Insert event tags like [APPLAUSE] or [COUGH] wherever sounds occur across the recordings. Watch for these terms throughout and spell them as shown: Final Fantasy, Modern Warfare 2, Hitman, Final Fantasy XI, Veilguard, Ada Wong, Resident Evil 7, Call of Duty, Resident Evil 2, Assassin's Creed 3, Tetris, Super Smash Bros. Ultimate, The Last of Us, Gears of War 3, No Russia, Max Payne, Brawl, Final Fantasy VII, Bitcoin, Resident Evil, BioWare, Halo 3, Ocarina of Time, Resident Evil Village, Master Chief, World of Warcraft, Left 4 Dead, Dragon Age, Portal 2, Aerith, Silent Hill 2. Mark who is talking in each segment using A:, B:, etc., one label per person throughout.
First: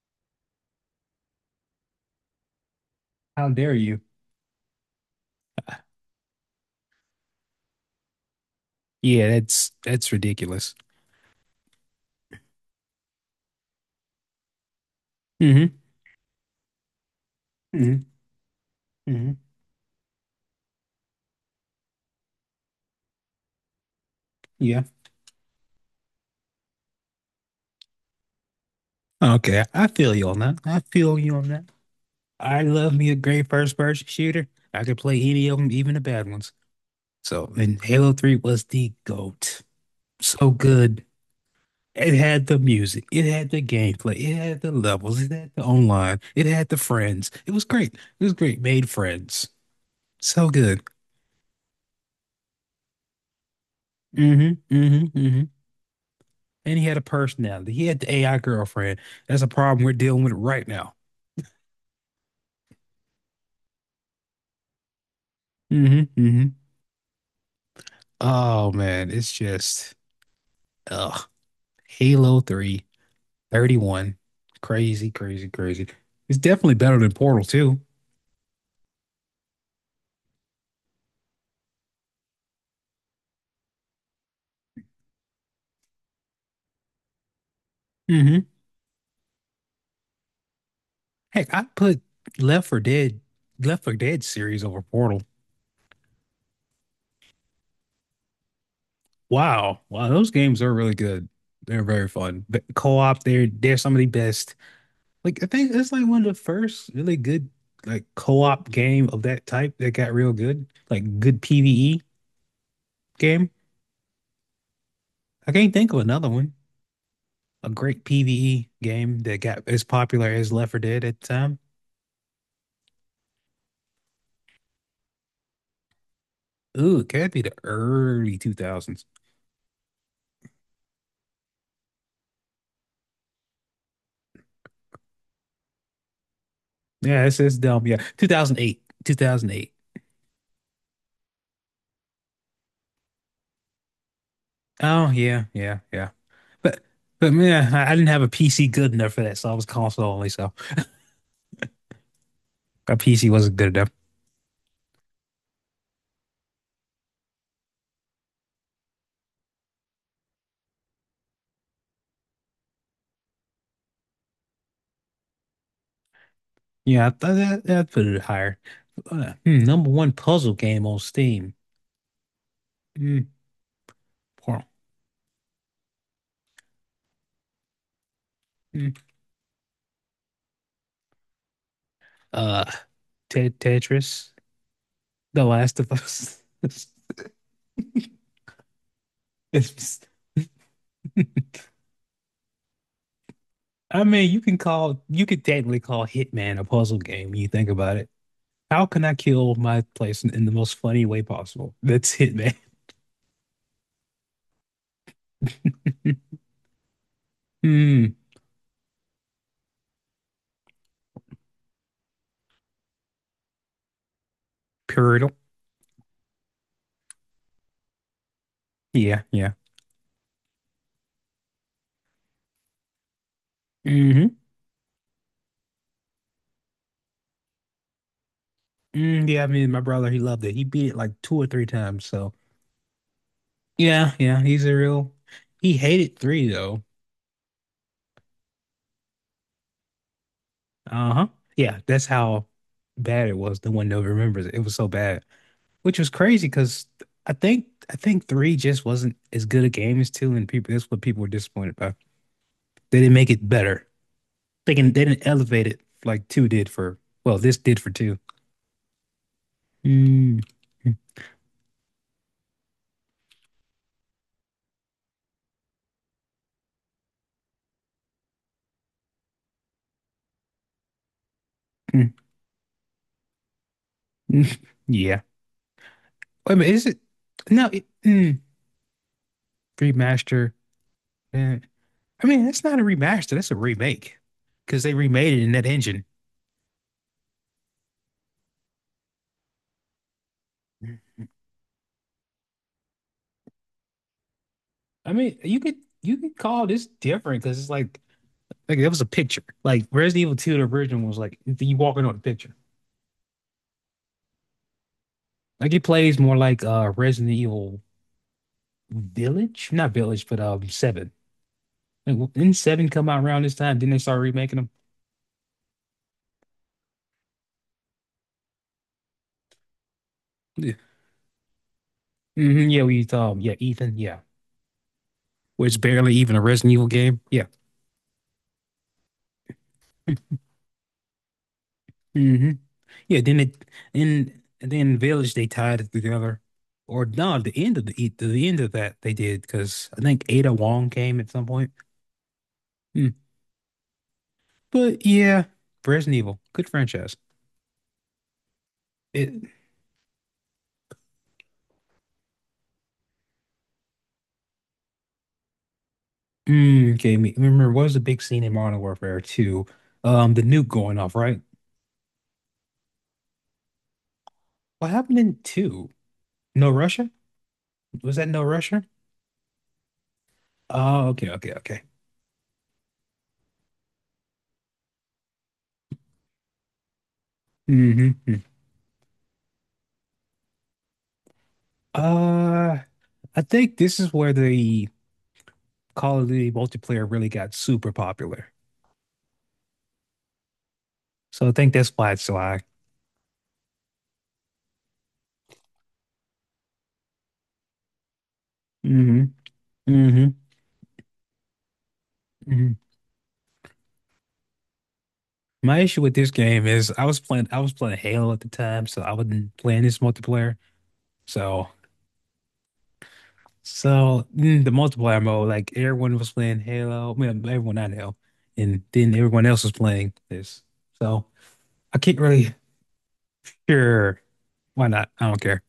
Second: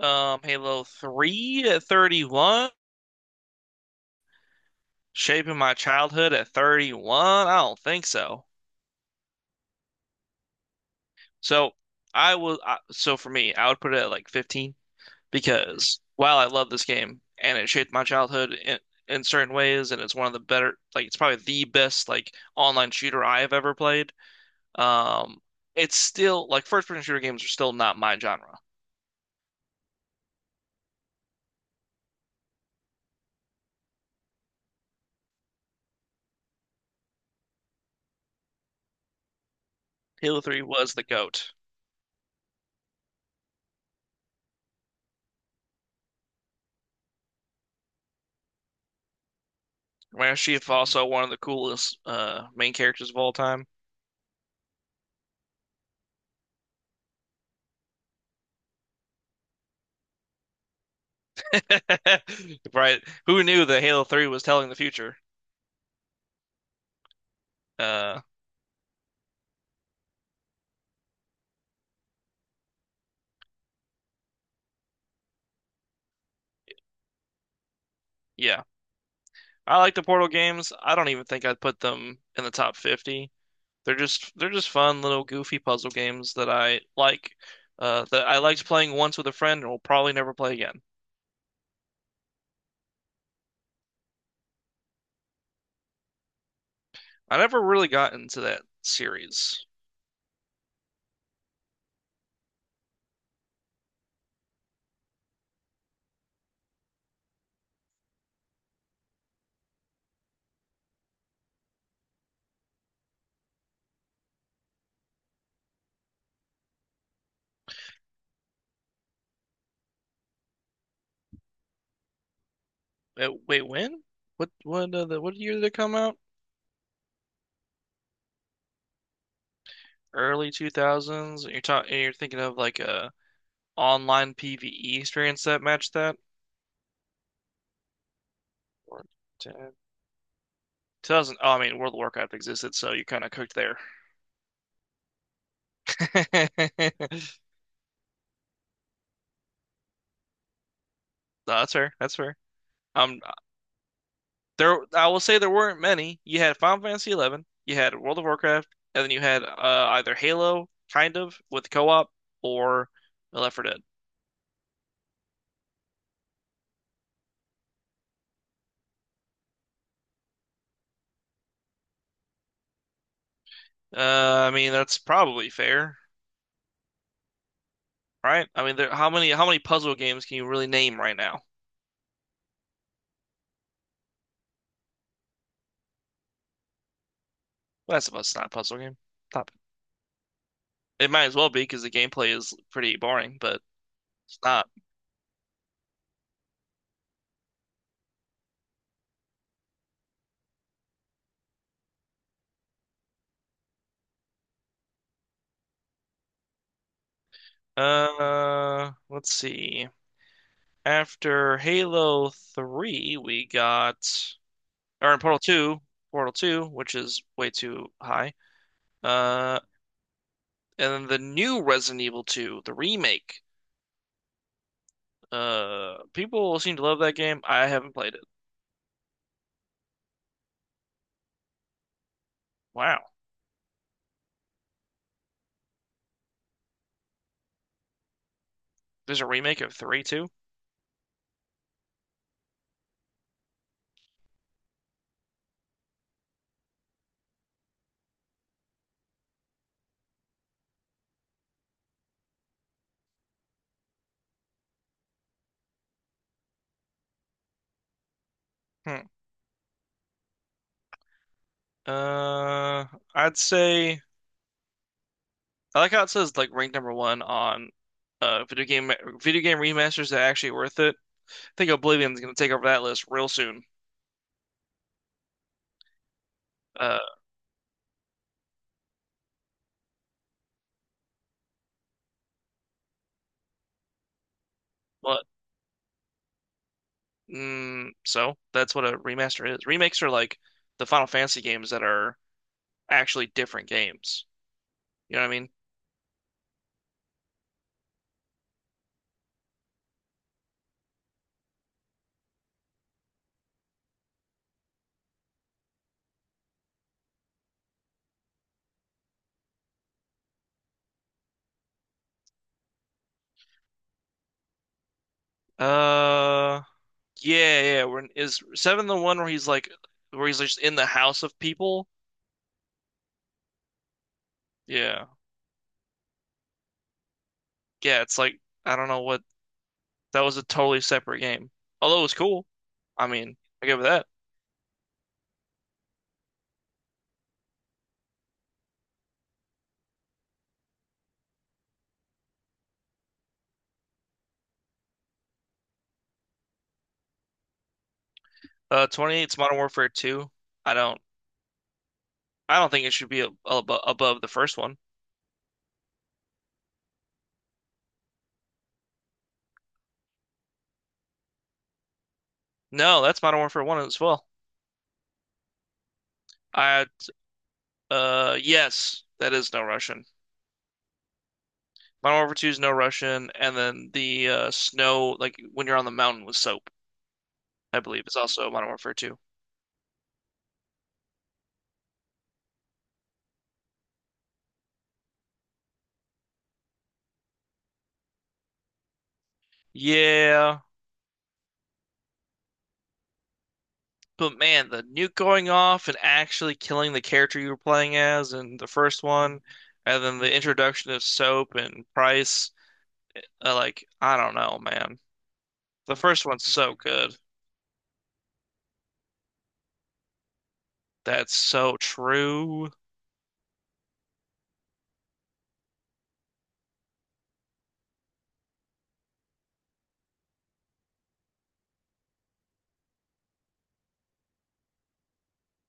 A: Halo 3 at 31,
B: How dare you?
A: shaping my childhood at 31. I don't think so.
B: Yeah, that's ridiculous.
A: So so for me, I would put it at like 15
B: Hmm
A: because while I love this game and it shaped my
B: hmm
A: childhood in
B: hmm
A: certain ways, and it's one of the better, like it's probably the best like online shooter I have ever played.
B: Yeah.
A: Um, it's still like first person shooter games are still not my genre.
B: Okay, I feel you on that. I feel you on that. I love me a great first person shooter. I could play any of them, even the bad ones. So, and Halo 3 was the GOAT.
A: Halo
B: So
A: 3 was the
B: good.
A: GOAT.
B: It had the music, it had the gameplay, it had the levels, it had the online, it had the friends. It was great. It was great. Made friends.
A: Master
B: So
A: Chief
B: good.
A: also one of the coolest main characters of all time.
B: Hmm hmm hmm And he had a personality. He had the AI girlfriend. That's a problem we're dealing with right now.
A: [LAUGHS] Right. Who knew that Halo 3 was telling the future?
B: Hmm hmm
A: Uh,
B: Oh man, it's just ugh. Halo 3, 31. Crazy, crazy, crazy. It's definitely better than Portal 2.
A: yeah. I like the Portal games. I don't even think I'd put them in the top 50. They're just fun little goofy puzzle games that I that I
B: Mm-hmm.
A: liked playing once with a friend and will probably never play again.
B: Heck, I put Left for Dead, Left for Dead series over Portal.
A: I never really got into that series.
B: Wow. Wow, those games are really good. They're very fun. But co-op, they're some of the best. Like I think it's like one of the first really good like co-op game of that type that got real good. Like good PvE game. I can't think of another one. A great PvE game that got as popular as Left 4 Dead at the time.
A: Wait, when? What year did it come out?
B: Ooh, it could be the early 2000s.
A: Early 2000s. You're thinking of like a online PvE experience that matched that?
B: Yeah, it's dumb. Yeah, 2008,
A: Or-
B: 2008.
A: Ten. 2000, oh, I mean, World of Warcraft existed, so you kind of cooked there.
B: Oh yeah, yeah, yeah. But but
A: [LAUGHS]
B: man, I didn't have a PC good enough for that, so I was console only. So
A: No, that's fair. That's fair.
B: my
A: Um,
B: PC wasn't good enough.
A: there, I will say there weren't many. You had Final Fantasy XI, you had World of Warcraft, and then you had either Halo, kind of, with co-op, or Left 4 Dead.
B: Yeah, I th that that put it higher. Number one puzzle game on Steam. Hmm,
A: I
B: poor.
A: mean, that's probably fair, right? I mean,
B: Hmm.
A: there, how many puzzle games can you really name right now?
B: Uh, Tetris, The Last of Us. [LAUGHS]
A: Last of Us is not a puzzle game. Stop it.
B: It's-
A: It might as well be because the gameplay is pretty boring, but
B: I mean,
A: it's not.
B: you could technically call Hitman a puzzle game when you think about it. How can I kill my place in the most funny way possible? That's Hitman. [LAUGHS] Hmm,
A: Let's see. After Halo 3, we got, or in
B: Pyramidal.
A: Portal 2, Portal 2, which is way too high.
B: Yeah, yeah.
A: Uh, and then the new Resident Evil 2, the remake.
B: hmm
A: People seem to love that game. I haven't played it.
B: Yeah, I mean, my brother, he loved it. He beat it like two or three times. So.
A: Wow.
B: Yeah, yeah, he's a real. He hated three though.
A: There's a remake of 3 too?
B: Uh-huh. Yeah, that's how bad it was. The one that remembers it. It was so bad, which was crazy because I think three just wasn't as good a game as two, and people that's what people were disappointed by. They didn't make it better. They didn't elevate it like two did for. Well, this did for two.
A: Hmm.
B: Mm. [LAUGHS]
A: Uh, I'd say I like how it says like ranked number one on uh video game video game remasters that are actually worth it. I think
B: Mm, mm,
A: Oblivion's gonna take over that list real soon.
B: mm. Yeah. Wait a minute, is
A: Uh,
B: it? No, it, remaster. Eh, I mean, that's not a remaster. That's a remake because they
A: well,
B: remade it in that engine.
A: So that's what a remaster is. Remakes are like the Final Fantasy games that are actually different games.
B: I
A: You know what
B: mean,
A: I mean?
B: you could call this different because it's like it was a picture. Like Resident Evil 2, the original was like you walking on a picture. Like it plays more like Resident Evil Village, not Village, but Seven. Like, didn't Seven come out around this time? Didn't they start remaking them?
A: Uh, yeah, yeah. When is seven the one just
B: Yeah,
A: in the house of people?
B: yeah, we yeah Ethan, yeah,
A: Yeah,
B: where it's barely even a Resident Evil game. Yeah.
A: yeah. It's like I don't know what that was a totally separate game. Although it was cool.
B: hmm
A: I
B: Yeah,
A: mean,
B: then it
A: I give it that.
B: in and then Village they tied it together. Or no, the end of that they did because I think Ada Wong came at some point. Hmm. But yeah, Resident Evil, good franchise. It
A: 28's Modern Warfare 2. I don't, I don't think it should be ab ab above the first one.
B: mm, gave me remember what was the big scene in Modern Warfare 2? The nuke going off, right?
A: No, that's Modern Warfare 1 as well.
B: What happened in 2? No
A: I
B: Russia? Was that No Russia?
A: Yes, that is no Russian.
B: Oh, okay, okay, okay.
A: Modern Warfare 2 is no Russian, and then the snow, like when you're on the mountain with soap, I believe,
B: Mm-hmm.
A: is
B: hmm.
A: also Modern Warfare 2.
B: Uh, I think this is where the Call of Duty multiplayer really got super popular.
A: Yeah,
B: So I think that's why it's July.
A: but man, the nuke going off and actually killing the character you were playing as in the first
B: Hmm
A: one, and then the
B: hmm
A: introduction of soap and price,
B: hmm
A: like I don't know, man.
B: My
A: The
B: issue with
A: first
B: this
A: one's
B: game
A: so
B: is I
A: good.
B: was playing I was playing Halo at the time, so I wasn't playing this multiplayer.
A: That's
B: So
A: so true.
B: so the multiplayer mode, like everyone was playing Halo, I mean, everyone not Halo, and then everyone else was playing this. So I can't really sure why not. I don't care.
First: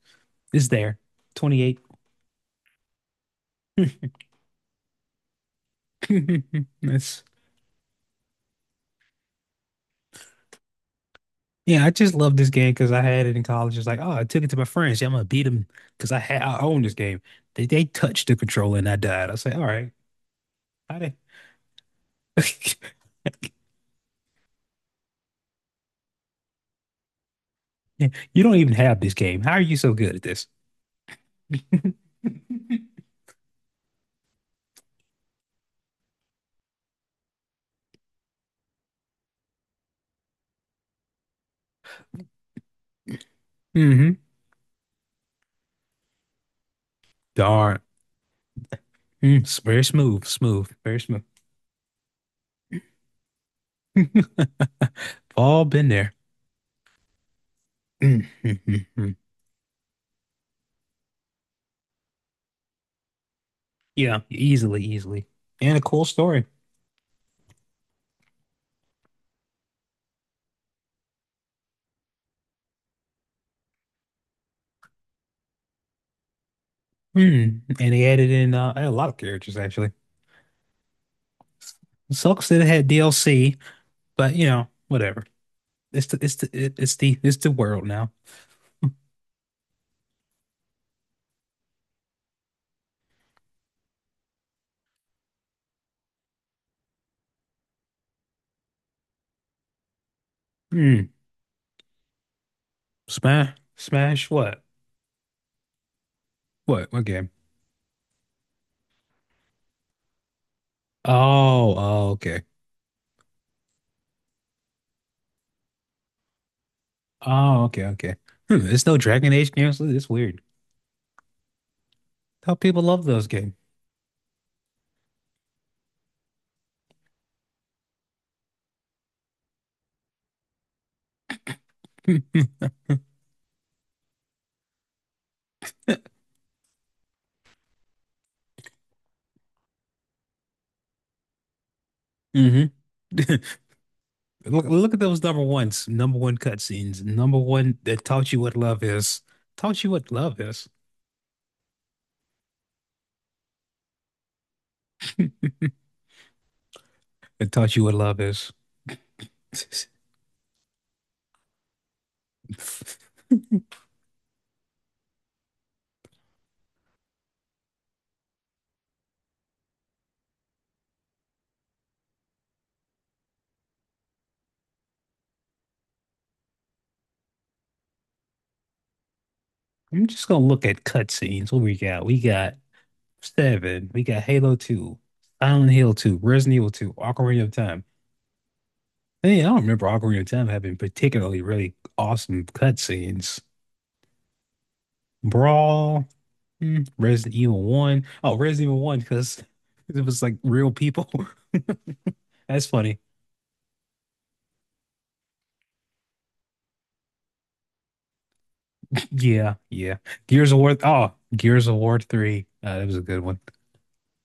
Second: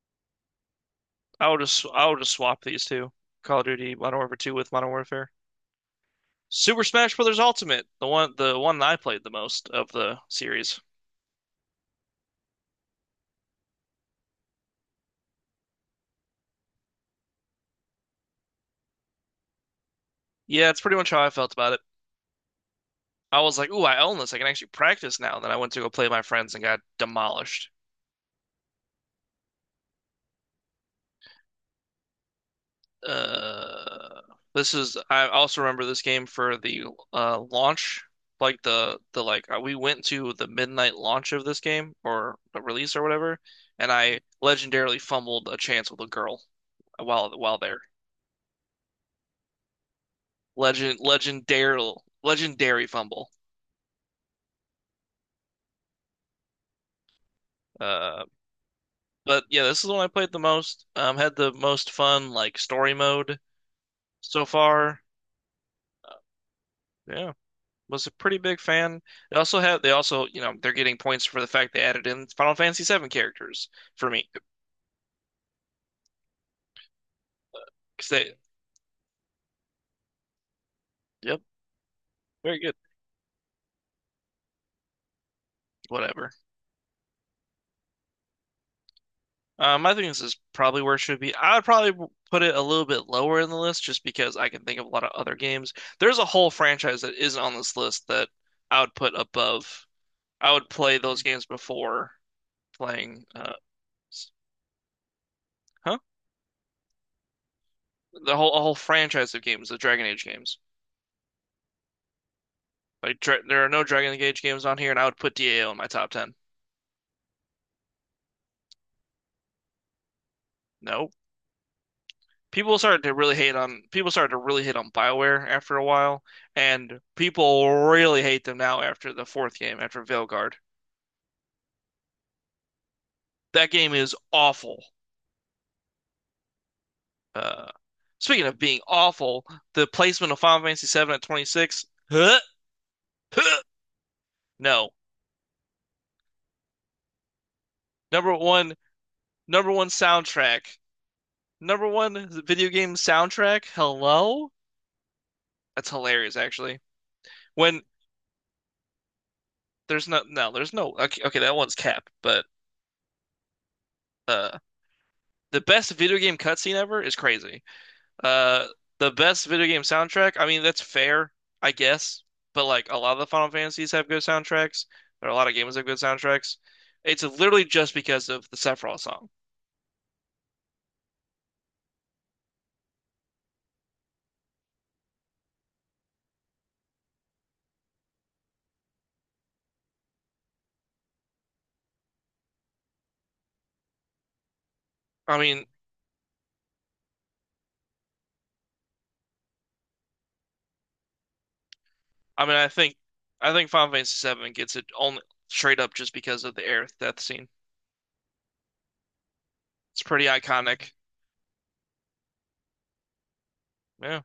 B: It's there.
A: I would
B: 28.
A: just I would just swap these two, Call of Duty Modern Warfare 2 with Modern Warfare.
B: [LAUGHS]
A: Super Smash
B: That's
A: Bros. Ultimate, the one that I played the most of the series.
B: Yeah, I just love this game because I had it in college. It's like, oh, I took it to my friends. Yeah, I'm gonna beat them because I own this game. They touched the controller and I died. I say, all right,
A: Yeah, it's pretty
B: how
A: much
B: they?
A: how I felt about it.
B: [LAUGHS]
A: I was like, "Ooh, I own this. I can actually practice now." Then I went to go play with my friends and got demolished.
B: You don't even have this game. How are you so good at this? [LAUGHS]
A: Uh, this is I also remember this game for the launch, like the like we went to the midnight launch of this game or the release or whatever, and
B: hmm
A: I legendarily fumbled a chance with a girl while there.
B: Darn. It's very smooth, smooth, very
A: Legend
B: smooth.
A: legendary Legendary fumble.
B: All been there. Mm,
A: Uh
B: mm, mm, mm.
A: But yeah, this is the one I played the most. Had the most fun like story mode
B: Yeah,
A: so
B: easily,
A: far.
B: easily. And a cool
A: Uh,
B: story.
A: Yeah, was a pretty big fan. They also they're getting points for the fact they added in Final Fantasy VII characters for me.
B: Mm. And they
A: 'Cause
B: added
A: they,
B: in a lot of characters actually.
A: yep,
B: Sucks
A: very
B: that it
A: good,
B: had DLC, but whatever. It's the
A: whatever.
B: it's the it- it's the world now.
A: I think this is probably where it should be. I would probably put it a little bit lower in the list just because I can think of a lot of other games. There's a whole franchise that isn't on this list that I would put above. I would play
B: Hmm.
A: those games before playing.
B: Smash Smash what?
A: Huh?
B: What game?
A: the whole A whole franchise of games, the Dragon Age games.
B: Oh okay.
A: Like dra there are no Dragon Age games on here, and I would put DAO in my top 10.
B: Oh okay okay. There's no Dragon Age games. It's weird.
A: No,
B: How people love those games.
A: people started to really hate on BioWare after a while, and people really hate them now after the fourth game, after Veilguard.
B: Hmm
A: That game is awful. Uh, Speaking of being awful, the placement of Final Fantasy VII at 26. Huh?
B: [LAUGHS]
A: Huh?
B: Look
A: No,
B: look at those number ones, number one cutscenes, number one that
A: number
B: taught you what
A: one,
B: love is.
A: number
B: Taught
A: one
B: you what love is.
A: soundtrack, number one video game soundtrack. Hello. That's hilarious, actually.
B: It taught
A: When
B: you what love is.
A: there's no. Okay, okay, that one's cap, but uh, the best video game cutscene ever is crazy. Uh, the best video game soundtrack. I mean, that's fair, I guess. But like a lot of the Final Fantasies have good soundtracks. There are a lot of games that have good soundtracks. It's literally just because of the Sephiroth song.
B: I'm just gonna look at cutscenes. What we got? We got Seven. We got Halo 2, Silent Hill 2, Resident Evil 2, Ocarina of Time. Hey, I don't remember Ocarina of Time having particularly really awesome cutscenes.
A: I mean,
B: Brawl, Resident Evil 1. Oh, Resident Evil 1, because [LAUGHS] it was like real people.
A: I
B: [LAUGHS]
A: mean,
B: That's
A: I think,
B: funny.
A: I think Final Fantasy VII gets it only straight up just because of the Aerith death scene.
B: [CLEARS THROAT] Yeah, yeah.
A: It's pretty
B: Gears of War.
A: iconic.
B: Oh, Gears of War 3. That was a good one.
A: Yeah,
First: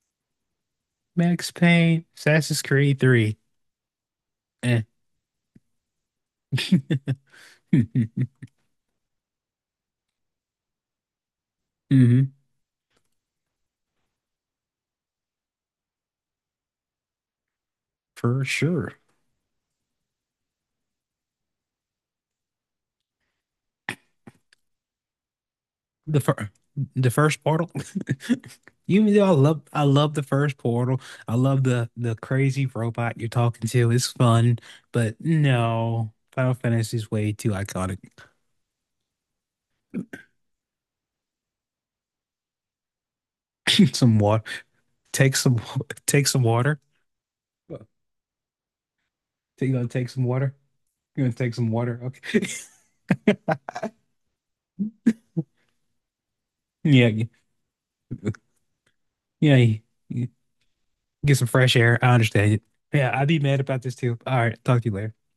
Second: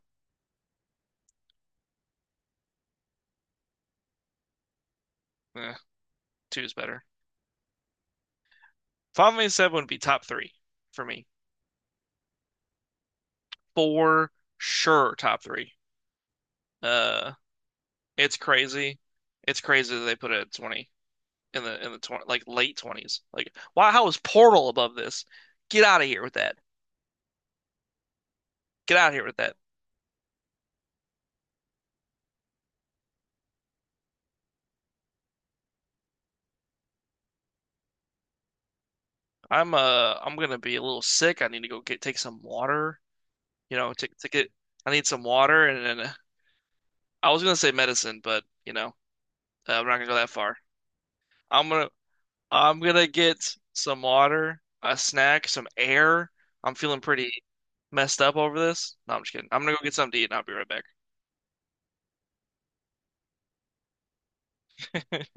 B: Max Payne, Assassin's Creed 3. Eh.
A: eh, two is better.
B: [LAUGHS]
A: Final Fantasy VII would be top three for me,
B: hmm
A: for sure. Top three. Uh, it's
B: for sure.
A: crazy. It's crazy that they put it at 20 in the 20, like late 20s. Like, why? How is Portal above this? Get out of
B: The
A: here with
B: first,
A: that.
B: the first portal. [LAUGHS]
A: Get out
B: Even
A: of
B: though
A: here
B: I
A: with that.
B: love, I love the first portal. I love the crazy robot you're talking to. It's fun, but no, Final Fantasy is way too iconic.
A: I'm gonna be a little sick. I need to go get take some water. You
B: [LAUGHS]
A: know,
B: Some
A: to
B: water.
A: get I need some
B: Take some. [LAUGHS]
A: water and then
B: Take some water.
A: I was gonna say medicine, but you know,
B: You
A: I'm
B: gonna
A: not gonna
B: take
A: go
B: some
A: that
B: water?
A: far.
B: You gonna take
A: I'm
B: some
A: gonna
B: water? Okay.
A: I'm gonna
B: [LAUGHS]
A: get some water, a snack, some air. I'm feeling
B: Yeah.
A: pretty messed up over this. No, I'm just kidding.
B: Yeah.
A: I'm gonna go get something to eat
B: Y-
A: and I'll be right back.
B: Get some fresh air. I understand it. Yeah, I'd be mad about this too. All right. Talk to you later.
A: [LAUGHS]